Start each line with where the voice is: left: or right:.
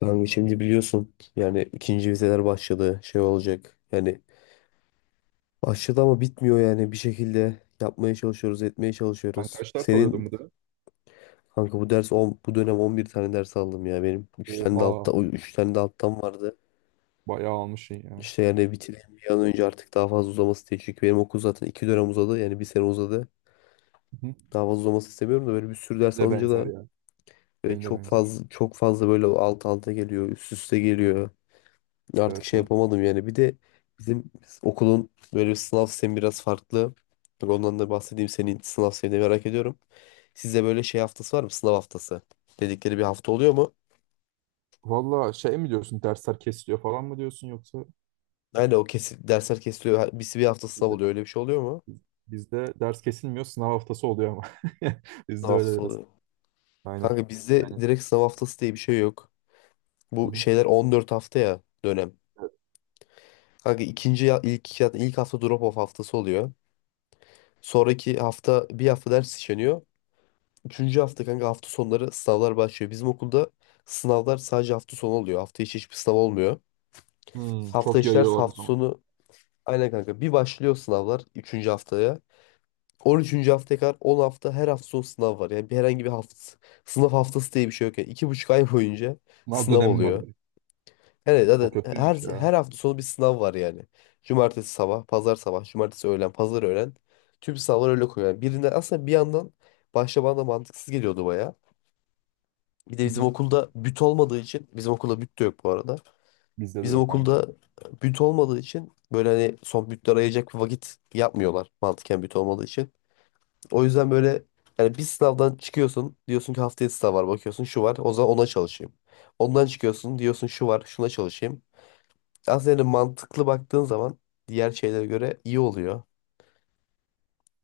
left: Kanka şimdi biliyorsun yani ikinci vizeler başladı, şey olacak yani başladı ama bitmiyor yani bir şekilde yapmaya çalışıyoruz etmeye
right: Ben
left: çalışıyoruz.
right: kaç ders alıyordum
left: Senin
right: bu dönem?
left: kanka, bu dönem 11 tane ders aldım ya, benim üç tane de
right: Oha,
left: altta üç tane de alttan vardı.
right: bayağı almışsın ya.
left: İşte yani bitireyim bir an önce, artık daha fazla uzaması değil çünkü benim okul zaten 2 dönem uzadı yani bir sene uzadı.
right: Hı.
left: Daha fazla uzaması istemiyorum da böyle bir sürü
right: Benim
left: ders
right: de
left: alınca da
right: benzer ya. Benim de
left: çok
right: benzer.
left: fazla çok fazla böyle alt alta geliyor üst üste geliyor. Artık
right: Evet,
left: şey
right: evet.
left: yapamadım yani. Bir de bizim okulun böyle bir sınav sistemi biraz farklı. Bak ondan da bahsedeyim. Senin sınav sistemini merak ediyorum. Size böyle şey haftası var mı? Sınav haftası dedikleri bir hafta oluyor mu?
right: Valla şey mi diyorsun, dersler kesiliyor falan mı diyorsun, yoksa
left: Aynen, o kesin. Dersler kesiliyor. Bir hafta sınav
right: bizde,
left: oluyor. Öyle bir şey oluyor mu?
right: bizde ders kesilmiyor, sınav haftası oluyor ama.
left: Sınav
right: Bizde öyle
left: haftası
right: biraz.
left: oluyor.
right: Aynen.
left: Kanka bizde
right: Yani
left: direkt sınav haftası diye bir şey yok.
right: hı
left: Bu
right: hı.
left: şeyler 14 hafta ya dönem.
right: Evet.
left: Kanka ilk hafta drop off haftası oluyor. Sonraki hafta bir hafta ders işleniyor. Üçüncü hafta kanka hafta sonları sınavlar başlıyor. Bizim okulda sınavlar sadece hafta sonu oluyor. Hafta içi hiçbir sınav olmuyor.
right: Hmm,
left: Hafta
right: çok
left: içi ders,
right: yayıyorlar o
left: hafta
right: zaman.
left: sonu aynen kanka. Bir başlıyor sınavlar üçüncü haftaya. 13. haftaya kadar 10 hafta her hafta sonu sınav var. Yani bir herhangi bir hafta sınav haftası diye bir şey yok. Yani 2,5 ay boyunca
right: Sınav
left: sınav
right: dönemi var
left: oluyor.
right: direkt.
left: Yani
right: O
left: zaten her,
right: kötüymüş ya.
left: her hafta sonu bir sınav var yani. Cumartesi sabah, pazar sabah, cumartesi öğlen, pazar öğlen. Tüm sınavlar öyle koyuyor. Yani birinden aslında, bir yandan başta bana da mantıksız geliyordu baya. Bir de
right: Hı
left: bizim
right: hı.
left: okulda büt olmadığı için, bizim okulda büt de yok bu arada.
right: Bizde de
left: Bizim
right: yok, aynı şey.
left: okulda büt olmadığı için böyle hani son bütler ayıracak bir vakit yapmıyorlar mantıken, büt olmadığı için. O yüzden böyle yani bir sınavdan çıkıyorsun diyorsun ki haftaya sınav var, bakıyorsun şu var, o zaman ona çalışayım. Ondan çıkıyorsun diyorsun şu var, şuna çalışayım. Aslında yani mantıklı baktığın zaman diğer şeylere göre iyi oluyor.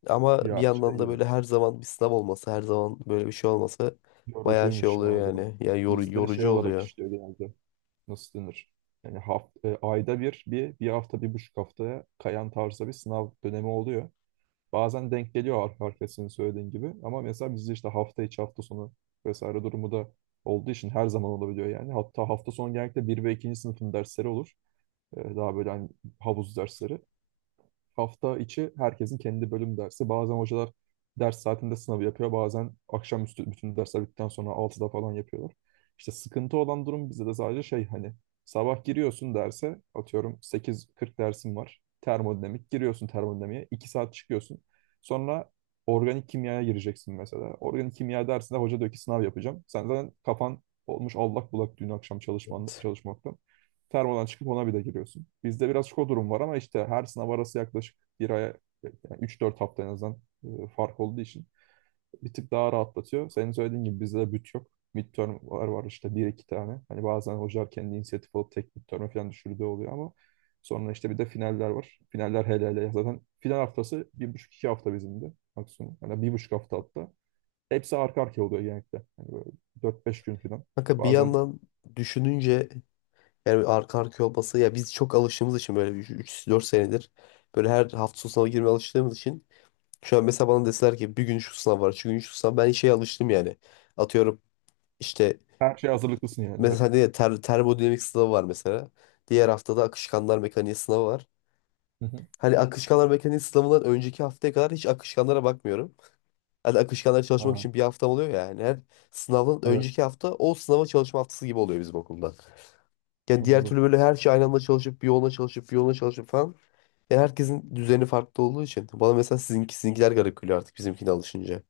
left: Ama bir
right: Ya şey
left: yandan da
right: ya.
left: böyle her zaman bir sınav olması, her zaman böyle bir şey olması bayağı şey
right: Yorucuymuş ya
left: oluyor
right: o durum.
left: yani. Yani
right: Bizde şey
left: yorucu
right: olarak
left: oluyor.
right: işliyor genelde. Nasıl denir? Yani ayda bir, bir hafta, bir buçuk haftaya kayan tarzda bir sınav dönemi oluyor. Bazen denk geliyor arka arkaya, senin söylediğin gibi. Ama mesela bizde işte hafta içi, hafta sonu vesaire durumu da olduğu için her zaman olabiliyor yani. Hatta hafta sonu genellikle bir ve ikinci sınıfın dersleri olur. Daha böyle hani havuz dersleri, hafta içi herkesin kendi bölüm dersi. Bazen hocalar ders saatinde sınavı yapıyor. Bazen akşamüstü bütün dersler bittikten sonra altıda falan yapıyorlar. İşte sıkıntı olan durum bizde de sadece şey hani, sabah giriyorsun derse, atıyorum sekiz kırk dersin var. Termodinamik, giriyorsun termodinamiğe, 2 saat çıkıyorsun. Sonra organik kimyaya gireceksin mesela. Organik kimya dersinde hoca diyor ki sınav yapacağım. Sen zaten kafan olmuş allak bullak dün akşam
left: Evet.
right: çalışmaktan. Termodan çıkıp ona bir de giriyorsun. Bizde birazcık o durum var, ama işte her sınav arası yaklaşık bir aya, yani 3-4 hafta en azından fark olduğu için bir tık daha rahatlatıyor. Senin söylediğin gibi bizde de büt yok. Midterm'ler var işte, bir iki tane. Hani bazen hocalar kendi inisiyatif alıp tek midterm'e falan düşürdüğü oluyor, ama sonra işte bir de finaller var. Finaller, hele hele zaten final haftası bir buçuk iki hafta bizim de maksimum. Hani bir buçuk hafta hatta. Hepsi arka arkaya oluyor genellikle. Hani böyle 4-5 gün falan.
left: Kanka bir
right: Bazen
left: yandan düşününce yani arka arkaya olması, ya biz çok alıştığımız için böyle üç, dört senedir böyle her hafta sonu sınava girmeye alıştığımız için şu an mesela bana deseler ki bir gün şu sınav var, şu gün şu sınav, ben şeye alıştım yani. Atıyorum işte
right: her şeye hazırlıklısın yani hep.
left: mesela ne ya, termodinamik sınavı var mesela. Diğer haftada akışkanlar mekaniği sınavı var.
right: Hı hı.
left: Hani akışkanlar mekaniği sınavından önceki haftaya kadar hiç akışkanlara bakmıyorum. Hani akışkanlara çalışmak
right: Ha,
left: için bir haftam oluyor ya yani. Her sınavdan
right: evet.
left: önceki hafta o sınava çalışma haftası gibi oluyor bizim okulda. Yani diğer
right: Anladım.
left: türlü böyle her şey aynı anda çalışıp bir yoluna çalışıp bir yoluna çalışıp falan. Ya herkesin düzeni farklı olduğu için. Bana mesela sizinki, sizinkiler garip geliyor artık bizimkine alışınca.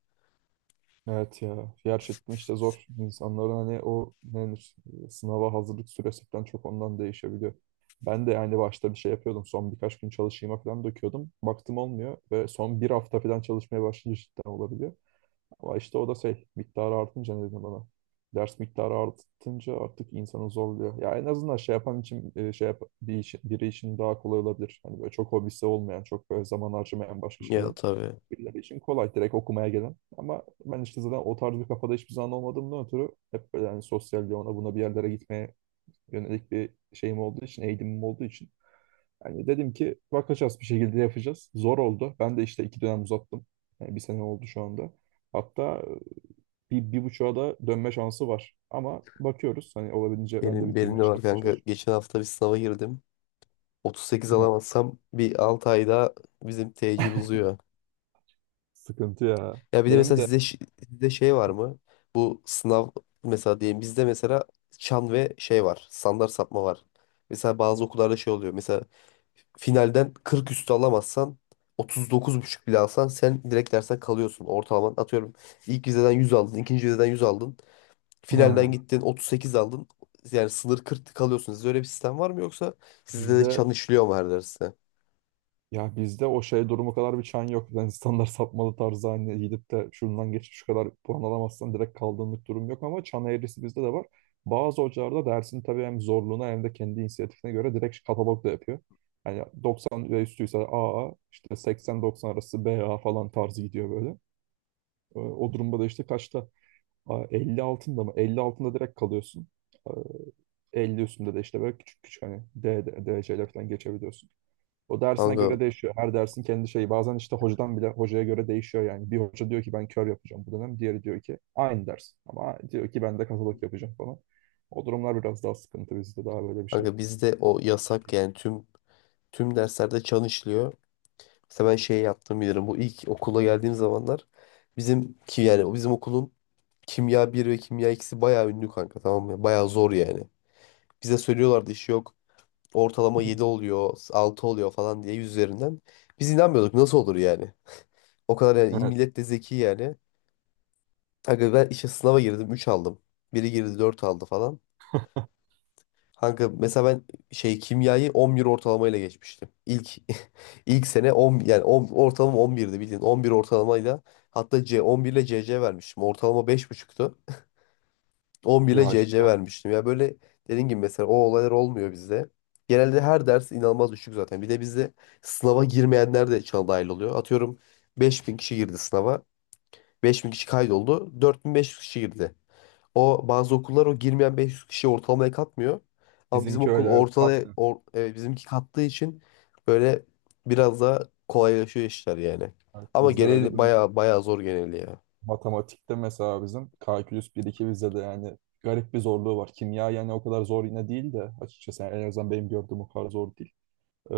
right: Evet ya. Gerçekten işte zor. İnsanların hani o ne denir, sınava hazırlık süresi falan çok ondan değişebiliyor. Ben de yani başta bir şey yapıyordum. Son birkaç gün çalışayım falan döküyordum. Baktım olmuyor, ve son bir hafta falan çalışmaya başlayınca cidden olabiliyor. Ama işte o da şey miktarı artınca ne dedim bana. Ders miktarı artınca artık insanı zorluyor. Ya en azından şey yapan için biri için daha kolay olabilir. Hani böyle çok hobisi olmayan, çok böyle zaman harcamayan başka
left: Ya,
right: şeyler,
left: tabii.
right: birileri için kolay, direkt okumaya gelen. Ama ben işte zaten o tarz bir kafada hiçbir zaman olmadığımdan ötürü hep böyle yani sosyal, ona buna, bir yerlere gitmeye yönelik bir şeyim olduğu için, eğilimim olduğu için. Yani dedim ki bakacağız bir şekilde yapacağız. Zor oldu. Ben de işte iki dönem uzattım. Yani bir sene oldu şu anda. Hatta bir buçuğa da dönme şansı var. Ama bakıyoruz. Hani olabildiğince ben de
left: Benim
right: bitirmeye
left: de
right: şey
left: var
right: yapmaya
left: kanka.
right: çalışıyorum.
left: Geçen hafta bir sınava girdim. 38
right: Ha,
left: alamazsam bir 6 ay daha bizim tecil uzuyor.
right: sıkıntı ya.
left: Ya bir de mesela
right: Benim de
left: sizde, sizde şey var mı? Bu sınav mesela diyelim, bizde mesela çan ve şey var. Standart sapma var. Mesela bazı okullarda şey oluyor. Mesela finalden 40 üstü alamazsan 39,5 bile alsan sen direkt dersten kalıyorsun. Ortalaman, atıyorum, ilk vizeden 100 aldın, ikinci vizeden 100 aldın. Finalden
right: Ha,
left: gittin 38 aldın. Yani sınır 40, kalıyorsun. Sizde öyle bir sistem var mı, yoksa sizde de
right: bizde
left: çan işliyor mu her derste?
right: bizde o şey durumu kadar bir çan yok. Yani standart sapmalı tarzı, hani gidip de şundan geçip şu kadar puan alamazsan direkt kaldığınlık durum yok, ama çan eğrisi bizde de var. Bazı hocalarda, dersin tabii hem zorluğuna hem de kendi inisiyatifine göre, direkt katalog da yapıyor. Yani 90 ve üstüyse AA, işte 80-90 arası BA falan tarzı gidiyor böyle. O durumda da işte kaçta, Aa, 50 altında mı? 50 altında direkt kalıyorsun. Aa, 50 üstünde de işte böyle küçük küçük hani DC'ler falan geçebiliyorsun. O dersine
left: Kanka,
right: göre değişiyor. Her dersin kendi şeyi. Bazen işte hocadan bile, hocaya göre değişiyor yani. Bir hoca diyor ki ben kör yapacağım bu dönem. Diğeri diyor ki aynı ders, ama diyor ki ben de katalog yapacağım falan. O durumlar biraz daha sıkıntı, bizde daha böyle bir şey.
left: kanka, bizde o yasak yani tüm derslerde çan işliyor. Mesela ben şey yaptım bilirim. Bu ilk okula geldiğim zamanlar bizim ki yani bizim okulun kimya bir ve kimya ikisi bayağı ünlü kanka, tamam mı? Bayağı zor yani. Bize söylüyorlardı iş yok. Ortalama 7 oluyor, 6 oluyor falan diye 100 üzerinden. Biz inanmıyorduk nasıl olur yani. O kadar yani,
right: Evet.
left: millet de zeki yani. Kanka ben işte sınava girdim, 3 aldım. Biri girdi, 4 aldı falan. Kanka mesela ben şey kimyayı 11 ortalamayla geçmiştim. İlk ilk sene 10 yani 10 ortalama 11'di bildiğin. 11 ortalamayla, hatta C 11 ile CC vermiştim. Ortalama 5,5'tu. 11 ile
right: Ya
left: CC
right: cidden
left: vermiştim. Ya, böyle dediğin gibi mesela o olaylar olmuyor bizde. Genelde her ders inanılmaz düşük zaten. Bir de bizde sınava girmeyenler de içine dahil oluyor. Atıyorum 5.000 kişi girdi sınava. 5.000 kişi kaydoldu. 4.500 kişi girdi. O bazı okullar o girmeyen 500 kişi ortalamaya katmıyor. Ama bizim
right: bizimki
left: okul
right: öyle, evet, katmıyor.
left: bizimki kattığı için böyle biraz daha kolaylaşıyor işler yani.
right: Evet,
left: Ama
right: bizde öyle
left: genel
right: durumlar.
left: baya baya zor geneli ya.
right: Matematikte mesela bizim kalkülüs 1-2 vizede yani garip bir zorluğu var. Kimya yani o kadar zor yine değil de açıkçası, yani en azından benim gördüğüm o kadar zor değil. Ee,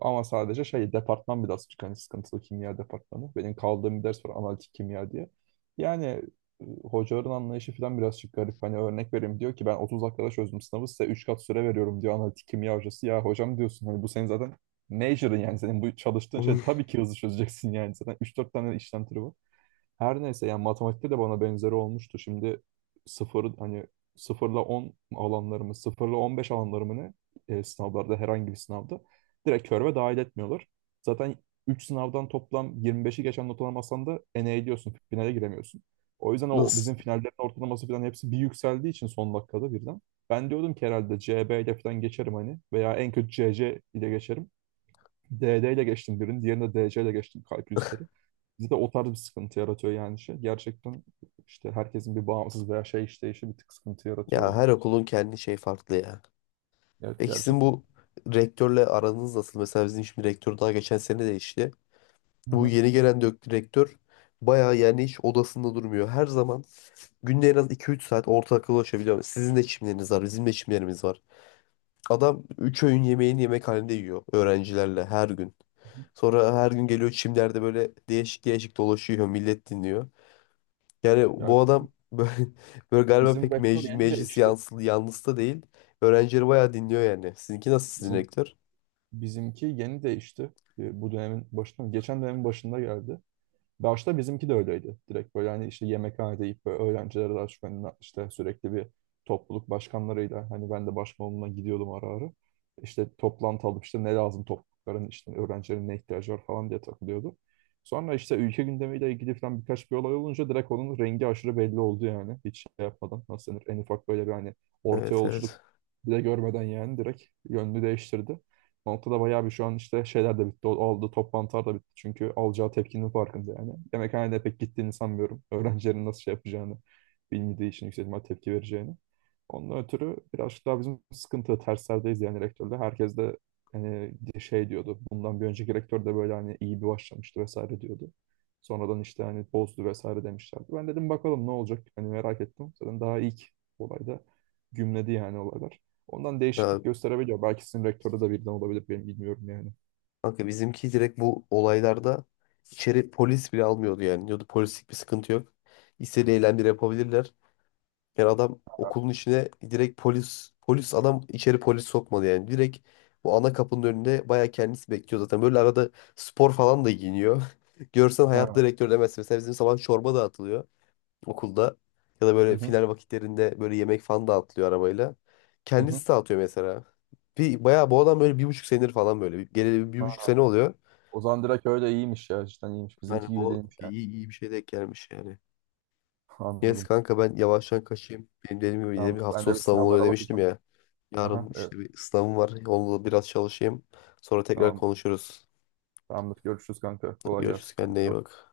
right: ama sadece şey departman birazcık hani sıkıntılı, kimya departmanı. Benim kaldığım bir ders var, analitik kimya diye. Yani hocaların anlayışı falan birazcık garip. Hani örnek vereyim, diyor ki ben 30 dakikada çözdüm sınavı, size 3 kat süre veriyorum diyor, analitik kimya hocası. Ya hocam diyorsun, hani bu senin zaten major'ın, yani senin bu çalıştığın şey, tabii ki hızlı çözeceksin, yani zaten üç dört tane işlem türü var. Her neyse, yani matematikte de bana benzeri olmuştu. Şimdi sıfır hani, sıfırla 10 alanlarımı, sıfırla 15 alanlarımı ne sınavlarda, herhangi bir sınavda direkt körve dahil etmiyorlar. Zaten 3 sınavdan toplam 25'i geçen not alamazsan da ene ediyorsun, finale giremiyorsun. O yüzden o bizim
left: Nasıl?
right: finallerin ortalaması falan hepsi bir yükseldiği için son dakikada birden. Ben diyordum ki herhalde CB ile falan geçerim hani, veya en kötü CC ile geçerim. DD ile geçtim birini, diğerini de DC ile geçtim, kalkülüsleri. Bizde o tarz bir sıkıntı yaratıyor yani şey. Gerçekten işte herkesin bir bağımsız veya şey işleyişi bir tık sıkıntı
left: Ya
right: yaratıyor.
left: her okulun kendi şey farklı ya.
right: Evet,
left: Peki sizin
right: gerçekten.
left: bu rektörle aranız nasıl? Mesela bizim şimdi rektör daha geçen sene değişti.
right: Hı
left: Bu
right: hı.
left: yeni gelen direktör bayağı, yani hiç odasında durmuyor. Her zaman günde en az iki üç saat ortaklaşabiliyor. Sizin de çimleriniz var, bizim de çimlerimiz var. Adam 3 öğün yemeğini yemekhanede yiyor öğrencilerle her gün. Sonra her gün geliyor çimlerde böyle değişik değişik dolaşıyor, millet dinliyor. Yani
right: Ya
left: bu
right: bizim,
left: adam böyle, böyle galiba
right: bizim
left: pek
right: vektör yeni
left: meclis
right: değişti.
left: yanlısı da değil. Öğrencileri bayağı dinliyor yani. Sizinki nasıl, sizin
right: Bizim
left: rektör?
right: bizimki yeni değişti. Bu dönemin başında, geçen dönemin başında geldi. Başta bizimki de öyleydi. Direkt böyle hani işte yemekhanede deyip böyle öğrenciler arasında, işte sürekli bir topluluk başkanlarıyla, hani ben de başkanlığına gidiyordum ara ara. İşte toplantı alıp işte ne lazım toplulukların, işte öğrencilerin ne ihtiyacı var falan diye takılıyordu. Sonra işte ülke gündemiyle ilgili falan birkaç bir olay olunca direkt onun rengi aşırı belli oldu yani. Hiç şey yapmadan, nasıl denir, en ufak böyle bir hani orta
left: Evet,
right: yolculuk
left: evet.
right: bile görmeden, yani direkt yönünü değiştirdi. O noktada bayağı bir, şu an işte şeyler de bitti. Oldu, toplantılar da bitti. Çünkü alacağı tepkinin farkında yani. Yemekhanede pek gittiğini sanmıyorum. Öğrencilerin nasıl şey yapacağını bilmediği için, yüksek ihtimal tepki vereceğini. Ondan ötürü birazcık daha bizim sıkıntı terslerdeyiz yani rektörle. Herkes de hani şey diyordu. Bundan bir önceki rektör de böyle hani iyi bir başlamıştı vesaire diyordu. Sonradan işte hani bozdu vesaire demişlerdi. Ben dedim bakalım ne olacak? Hani merak ettim. Zaten daha ilk olayda gümledi yani olaylar. Ondan
left: Ya,
right: değişiklik gösterebiliyor. Belki sizin rektörü de birden olabilir. Benim bilmiyorum yani.
left: kanka bizimki direkt bu olaylarda içeri polis bile almıyordu yani. Diyordu polislik bir sıkıntı yok, İstediği eylemleri yapabilirler. Yani adam okulun içine direkt polis polis adam içeri polis sokmadı yani. Direkt bu ana kapının önünde bayağı kendisi bekliyor zaten. Böyle arada spor falan da giyiniyor. Görsen hayat
right: Ha.
left: direktör demezsin. Mesela bizim sabah çorba dağıtılıyor okulda, ya da
right: Hı
left: böyle
right: hı.
left: final vakitlerinde böyle yemek falan dağıtılıyor arabayla.
right: Hı hı.
left: Kendisi dağıtıyor mesela. Bayağı bu adam böyle 1,5 senedir falan böyle. Geleli bir
right: Ha,
left: buçuk sene oluyor.
right: o zaman direkt öyle iyiymiş ya. Cidden iyiymiş. Bizimki
left: Yani
right: gibi
left: bu
right: değilmiş yani.
left: iyi, iyi bir şey denk gelmiş yani. Neyse
right: Anladım.
left: kanka ben yavaştan kaçayım. Benim dediğim gibi
right: Tamam.
left: hafta
right: Ben
left: sonu
right: de bir
left: sınavım oluyor
right: sınavlara
left: demiştim
right: bakacağım.
left: ya.
right: Aha,
left: Yarın
right: evet.
left: işte bir sınavım var, onunla biraz çalışayım. Sonra tekrar
right: Tamam.
left: konuşuruz.
right: Tamamdır. Görüşürüz kanka. Kolay
left: Görüşürüz,
right: gelsin.
left: kendine
right: Kendine iyi
left: iyi
right: bak.
left: bak.